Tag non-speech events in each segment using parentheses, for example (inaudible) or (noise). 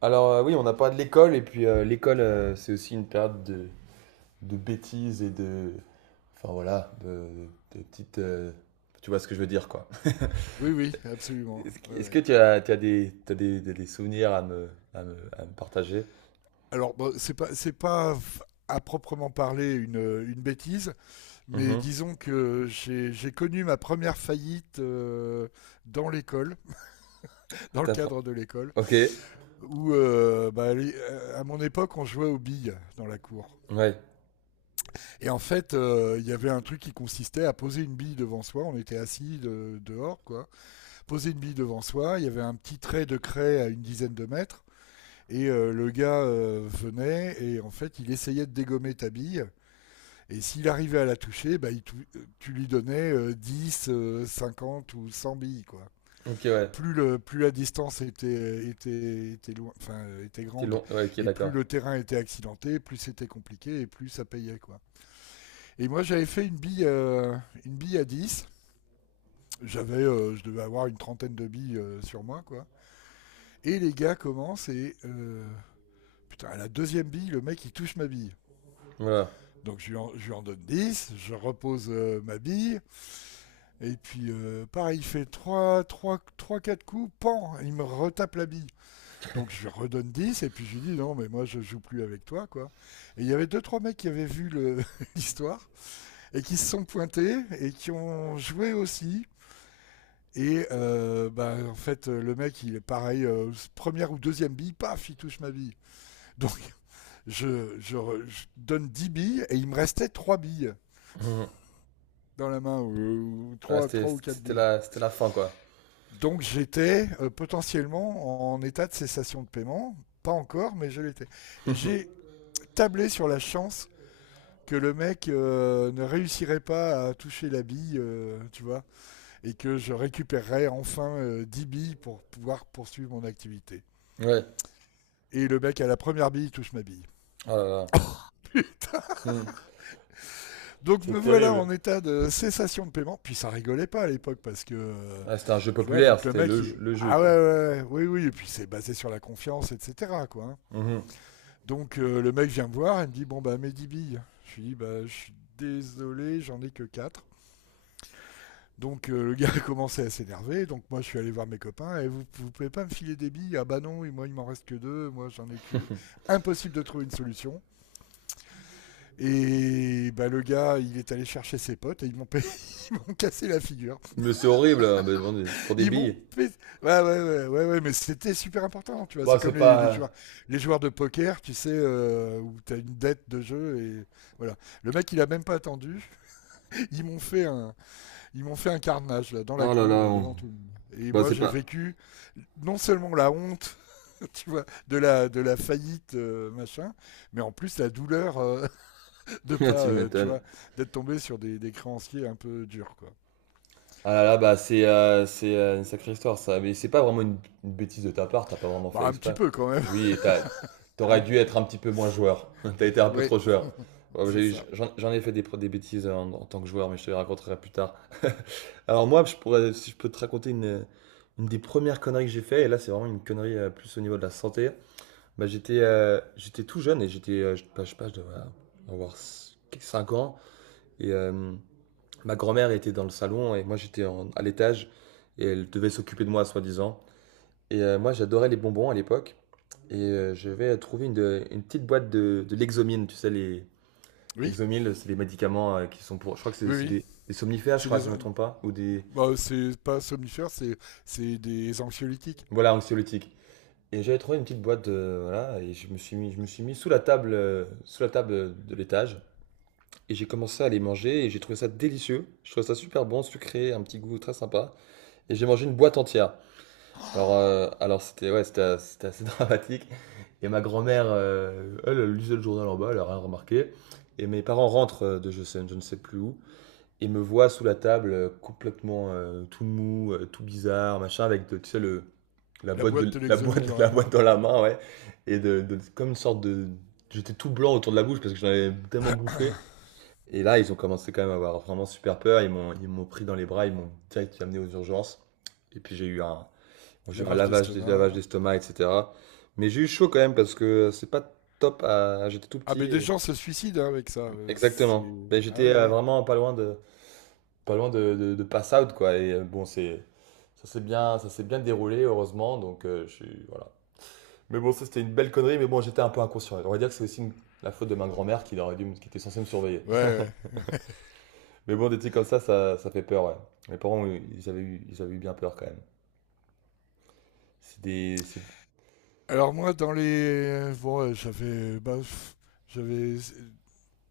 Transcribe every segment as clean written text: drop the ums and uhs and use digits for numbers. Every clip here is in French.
Alors oui, on a parlé de l'école et puis l'école, c'est aussi une période de bêtises et de, enfin voilà, de petites, tu vois ce que je veux dire quoi. Oui, oui, absolument. Est-ce que, Ouais, est-ce que ouais. tu as des, t'as des souvenirs à me partager? Alors, bon, c'est pas f- à proprement parler une bêtise, mais Mhm. disons que j'ai connu ma première faillite dans l'école, dans le T'as pr- cadre de l'école, Ok. où bah, à mon époque on jouait aux billes dans la cour. Ouais. Et en fait, il y avait un truc qui consistait à poser une bille devant soi, on était assis dehors, quoi. Poser une bille devant soi, il y avait un petit trait de craie à une dizaine de mètres. Et le gars venait et en fait, il essayait de dégommer ta bille. Et s'il arrivait à la toucher, bah, tu lui donnais 10, 50 ou 100 billes, quoi. Ok, ouais. Plus la distance était loin, enfin, était C'était grande long. Ouais. Ok, et plus d'accord. le terrain était accidenté, plus c'était compliqué et plus ça payait, quoi. Et moi, j'avais fait une bille à 10. Je devais avoir une trentaine de billes sur moi, quoi. Et les gars commencent putain, à la deuxième bille, le mec, il touche ma bille. Voilà. Donc je lui en donne 10, je repose ma bille, et puis pareil, il fait 3 3, 3, 4 coups, pan, il me retape la bille. Donc je lui redonne 10 et puis je lui dis non, mais moi je joue plus avec toi, quoi. Et il y avait deux trois mecs qui avaient vu l'histoire, (laughs) et qui se sont pointés, et qui ont joué aussi. Et en fait, le mec, il est pareil, première ou deuxième bille, paf, il touche ma bille. Donc je, je je donne 10 billes, et il me restait 3 billes Mhm. dans la main, ou Ah, trois c'était, ou quatre c'était billes. la, c'était la fin quoi. Donc j'étais potentiellement en état de cessation de paiement, pas encore, mais je l'étais. Et j'ai tablé sur la chance que le mec ne réussirait pas à toucher la bille, tu vois, et que je récupérerais enfin 10 billes pour pouvoir poursuivre mon activité. Ouais. Et le mec à la première bille touche ma bille. Oh là là. Mhm. Donc me C'est voilà terrible. en état de cessation de paiement. Puis ça rigolait pas à l'époque parce que, Ah, c'était un jeu tu vois, populaire. donc C'était le, le jeu ah ouais, quoi. ouais, ouais, oui, oui, et puis c'est basé sur la confiance, etc., quoi, hein. Mhm. Donc le mec vient me voir et me dit, bon, bah, mes 10 billes. Je lui dis, bah, je suis désolé, j'en ai que 4. Donc le gars (laughs) a commencé à s'énerver, donc moi je suis allé voir mes copains, et vous, vous pouvez pas me filer des billes. Ah bah non, et moi il m'en reste que deux, moi j'en ai que... Impossible de trouver une solution. Et bah le gars, il est allé chercher ses potes, et (laughs) ils m'ont cassé la figure. Mais c'est horrible, hein, mais bon, pour des billes. Ouais, ouais, ouais, ouais, ouais, mais c'était super important, tu vois. Bah, C'est comme c'est les, pas. les joueurs, les joueurs de poker, tu sais, où t'as une dette de jeu et voilà. Le mec, il a même pas attendu. Ils m'ont fait un, ils m'ont fait un carnage là dans la Oh là là, cour devant tout le monde. Et bah moi, c'est j'ai pas. vécu non seulement la honte, (laughs) tu vois, de la faillite machin, mais en plus la douleur (laughs) de (laughs) Ah, pas, tu tu m'étonnes. vois, d'être tombé sur des créanciers un peu durs, quoi. Ah là là, bah c'est une sacrée histoire ça. Mais c'est pas vraiment une bêtise de ta part, t'as pas vraiment fait Bah, un petit exprès. peu quand même, Oui, et t'aurais (laughs) dû hein. être un petit peu moins joueur. (laughs) T'as été un peu Ouais, trop joueur. Ouais, bah, c'est ça. J'en ai fait des, des bêtises en, en tant que joueur, mais je te les raconterai plus tard. Alors moi, je pourrais, si je peux te raconter une des premières conneries que j'ai fait, et là c'est vraiment une connerie plus au niveau de la santé. Bah, j'étais tout jeune et je sais pas, je devais avoir 5 ans. Et ma grand-mère était dans le salon et moi j'étais à l'étage et elle devait s'occuper de moi, soi-disant. Et moi j'adorais les bonbons à l'époque. Et je vais trouver une petite boîte de Lexomil, tu sais, les Oui, Lexomil, c'est des médicaments qui sont pour. Je crois que c'est oui, c'est oui. Des somnifères, je C'est crois, des. si je me trompe pas, ou des. Bah, c'est pas somnifère, c'est des anxiolytiques. Voilà, anxiolytiques. Et j'avais trouvé une petite boîte, voilà, et je me suis mis sous la table de l'étage. Et j'ai commencé à les manger et j'ai trouvé ça délicieux. Je trouvais ça super bon, sucré, un petit goût très sympa. Et j'ai mangé une boîte entière. (gasps) Alors, euh, Oh, alors c'était ouais, c'était as- c'était assez (laughs) dramatique. Et ma grand-mère, elle lisait le journal en bas, elle a rien remarqué. Et mes parents rentrent de je ne sais plus où et me voient sous la table complètement tout mou, tout bizarre, machin, avec tu sais, le, la la boîte boîte de de la l'exomil boîte (laughs) dans de la la boîte main, dans la main, ouais. Et comme une sorte de... J'étais tout blanc autour de la bouche parce que j'en avais tellement bouffé. Et là, ils ont commencé quand même à avoir vraiment super peur. Ils m'ont pris dans les bras, ils m'ont direct amené aux urgences. Et puis j'ai eu un lavage lavage, des lavages d'estomac. d'estomac, etc. Mais j'ai eu chaud quand même parce que c'est pas top. J'étais tout Ah, petit. mais des gens se suicident hein, avec ça. Exactement. C'est. Ben, Ah j'étais oui, oui. vraiment pas loin de pass out quoi. Et bon, c'est, ça s'est bien déroulé heureusement. Je suis, voilà. Mais bon, ça c'était une belle connerie. Mais bon, j'étais un peu inconscient. On va dire que la faute de ma grand-mère qui était censée me surveiller. Ouais, ouais. Mais bon, des trucs comme ça, ça fait peur, ouais. Mes parents, oui, ils avaient eu bien peur quand même. C'est des. C'est- Alors, moi, dans les. Bon, j'avais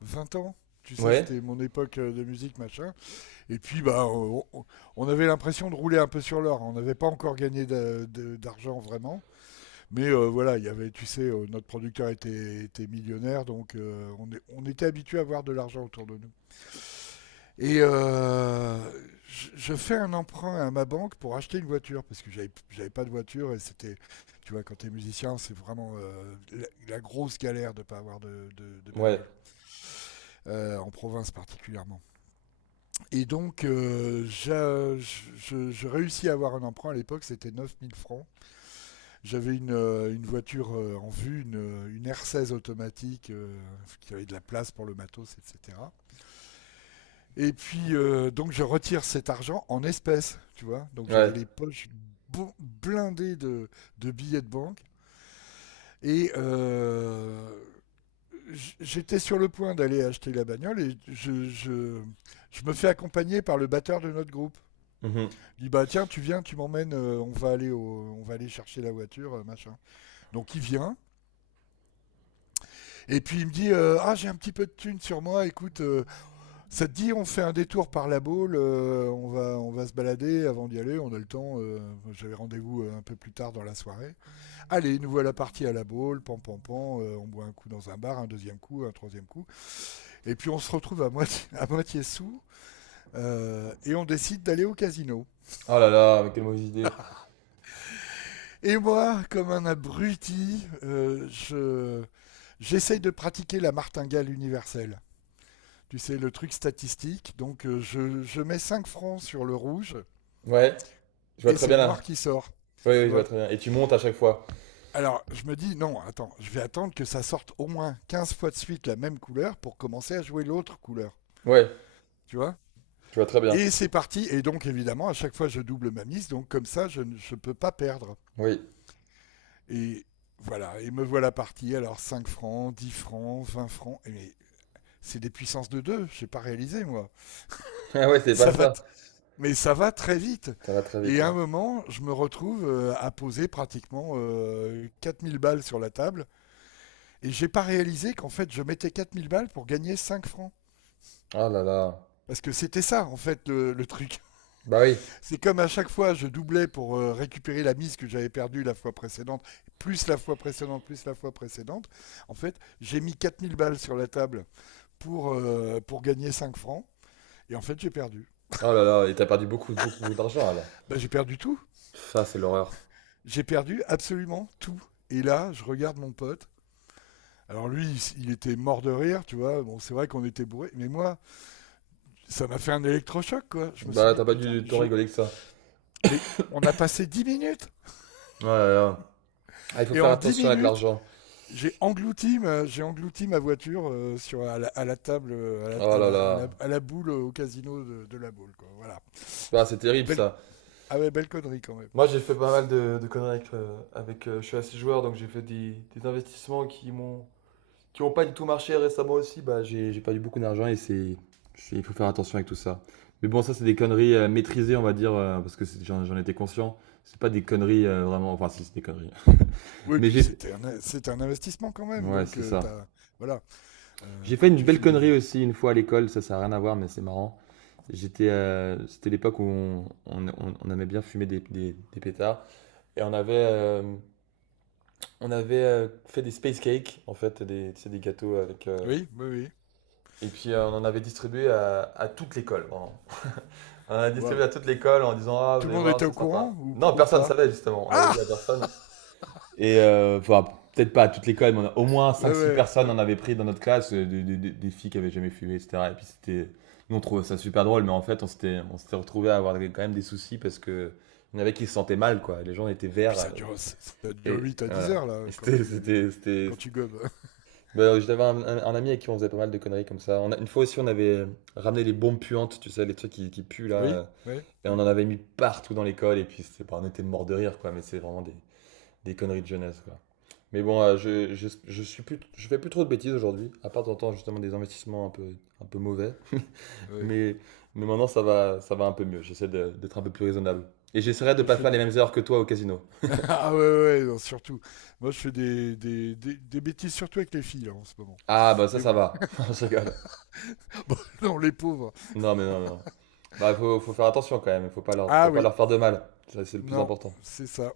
20 ans. Tu sais, Ouais, c'était mon époque de musique, machin. Et puis, bah, on avait l'impression de rouler un peu sur l'or. On n'avait pas encore gagné d'argent vraiment. Mais voilà, il y avait, tu sais, notre producteur était millionnaire, donc on était habitué à avoir de l'argent autour de nous. Et je fais un emprunt à ma banque pour acheter une voiture, parce que j'avais pas de voiture et c'était, tu vois, quand t'es musicien, c'est vraiment la grosse galère de pas avoir de ouais, bagnole, en province particulièrement. Et donc, je réussis à avoir un emprunt à l'époque, c'était 9 000 francs. J'avais une voiture en vue, une R16 automatique qui avait de la place pour le matos, etc. Et puis, donc, je retire cet argent en espèces, tu vois. Donc, ouais. j'avais les poches blindées de billets de banque. Et j'étais sur le point d'aller acheter la bagnole et je me fais accompagner par le batteur de notre groupe. Mhm. Il dit, bah tiens, tu viens, tu m'emmènes, on va aller chercher la voiture, machin. Donc il vient, et puis il me dit ah, j'ai un petit peu de thune sur moi, écoute, ça te dit, on fait un détour par la boule, on va se balader avant d'y aller, on a le temps, j'avais rendez-vous un peu plus tard dans la soirée. Allez, nous voilà partis à la boule, pam pam pam, on boit un coup dans un bar, un deuxième coup, un troisième coup, et puis on se retrouve à moitié sous, et on décide d'aller au casino. Oh là là, mais quelle mauvaise idée. Et moi, comme un abruti, j'essaye de pratiquer la martingale universelle. Tu sais, le truc statistique. Donc, je mets 5 francs sur le rouge Ouais, je vois et très c'est bien le noir là. qui sort. Oui, Tu oui, je vois vois. très bien. Et tu montes à chaque fois. Alors, je me dis, non, attends, je vais attendre que ça sorte au moins 15 fois de suite la même couleur pour commencer à jouer l'autre couleur. Ouais, Tu vois. je vois très bien. Et c'est parti. Et donc, évidemment, à chaque fois, je double ma mise. Donc, comme ça, je ne je peux pas perdre. Oui. (laughs) Et voilà. Et me voilà parti. Alors, 5 francs, 10 francs, 20 francs. Et mais c'est des puissances de 2. Je n'ai pas réalisé, moi. Ah ouais, c'est Ça pas va, ça. mais ça va très vite. Ça va très vite, Et à ouais. un moment, je me retrouve à poser pratiquement 4 000 balles sur la table. Et j'ai pas réalisé qu'en fait, je mettais 4000 balles pour gagner 5 francs. Oh là là. Parce que c'était ça, en fait, le truc. Bah oui. (laughs) C'est comme à chaque fois, je doublais pour récupérer la mise que j'avais perdue la fois précédente, plus la fois précédente, plus la fois précédente. En fait, j'ai mis 4 000 balles sur la table pour gagner 5 francs. Et en fait, j'ai perdu. Oh là là, et t'as perdu beaucoup, beaucoup d'argent là. Bah, j'ai perdu tout. Ça, c'est l'horreur. J'ai perdu absolument tout. Et là, je regarde mon pote. Alors lui, il était mort de rire, tu vois. Bon, c'est vrai qu'on était bourré, mais moi, ça m'a fait un électrochoc, quoi. Je me suis Bah, dit, t'as pas putain, dû t'en je. rigoler que ça. Mais on a passé 10 minutes Oh là là. Ah, il faut et faire en 10 attention avec minutes, l'argent. J'ai englouti ma voiture à la table, Oh à la, à là la- à là. la- à la boule au casino de la boule, quoi. Voilà. Bah, c'est terrible Belle, ça. ah ouais, belle connerie quand même. Moi, j'ai fait pas mal de conneries avec je suis assez joueur, donc j'ai fait des investissements qui ont pas du tout marché récemment aussi. Bah, j'ai perdu beaucoup d'argent et il faut faire attention avec tout ça. Mais bon, ça c'est des conneries maîtrisées, on va dire, parce que j'en étais conscient. C'est pas des conneries vraiment, enfin si c'est des conneries. (laughs) Oui, Mais puis j'ai fait- c'était un investissement quand même, ouais donc c'est ça. t'as, voilà, J'ai fait quand une tu belle joues de la. connerie aussi une fois à l'école. Ça a rien à voir, mais c'est marrant. C'était l'époque où on aimait bien fumer des pétards et on avait fait des space cakes, en fait, des gâteaux avec. Oui, oui, oui. Et puis on en avait distribué à toute l'école, vraiment. On en a distribué Waouh. à toute l'école en disant: Ah, vous Tout le allez monde voir, était c'est au courant sympa. ou, Non, ou personne ne pas? savait justement, on avait Ah! dit à personne. Et enfin, peut-être pas à toute l'école, mais au moins Ouais, cinq six ouais, personnes ouais. en avait pris dans notre classe, des filles qui avaient jamais fumé, etc. Et puis c'était. Nous on trouvait ça super drôle, mais en fait on s'était retrouvés à avoir quand même des soucis parce que il y en avait qui se sentaient mal, quoi. Les gens étaient Puis verts. Ça dure Et 8 à 10 voilà. heures, Et là, quand tu, c'était- quand tu gobes. (laughs) Bah, j'avais un ami avec qui on faisait pas mal de conneries comme ça. On a, une fois aussi, on avait ramené les bombes puantes, tu sais, les trucs qui puent là. Oui, oui, Et on oui, en avait mis partout dans l'école. Et puis, c'est pas, on était mort de rire, quoi. Mais c'est vraiment des conneries de jeunesse, quoi. Mais bon, je suis plus, je fais plus trop de bêtises aujourd'hui. À part, de temps en temps, justement, des investissements un peu mauvais. (laughs) oui. Mais, mais maintenant, ça va un peu mieux. D'être un peu plus Ah. raisonnable. Et j'essaierai de Moi, je pas fais faire les des. mêmes erreurs que toi au casino. (laughs) Ah ouais, ouais, ouais, non, surtout. Moi, je fais des bêtises, surtout avec les filles, là, en ce moment. Ah, bah ça, Mais ça bon. va. (laughs) Je rigole. (laughs) Bon, non, les pauvres. Non, mais non, mais non. Bah, faut faire attention quand même. Faut Ah pas oui, leur faire de mal. Ça, c'est le plus non, important. c'est ça.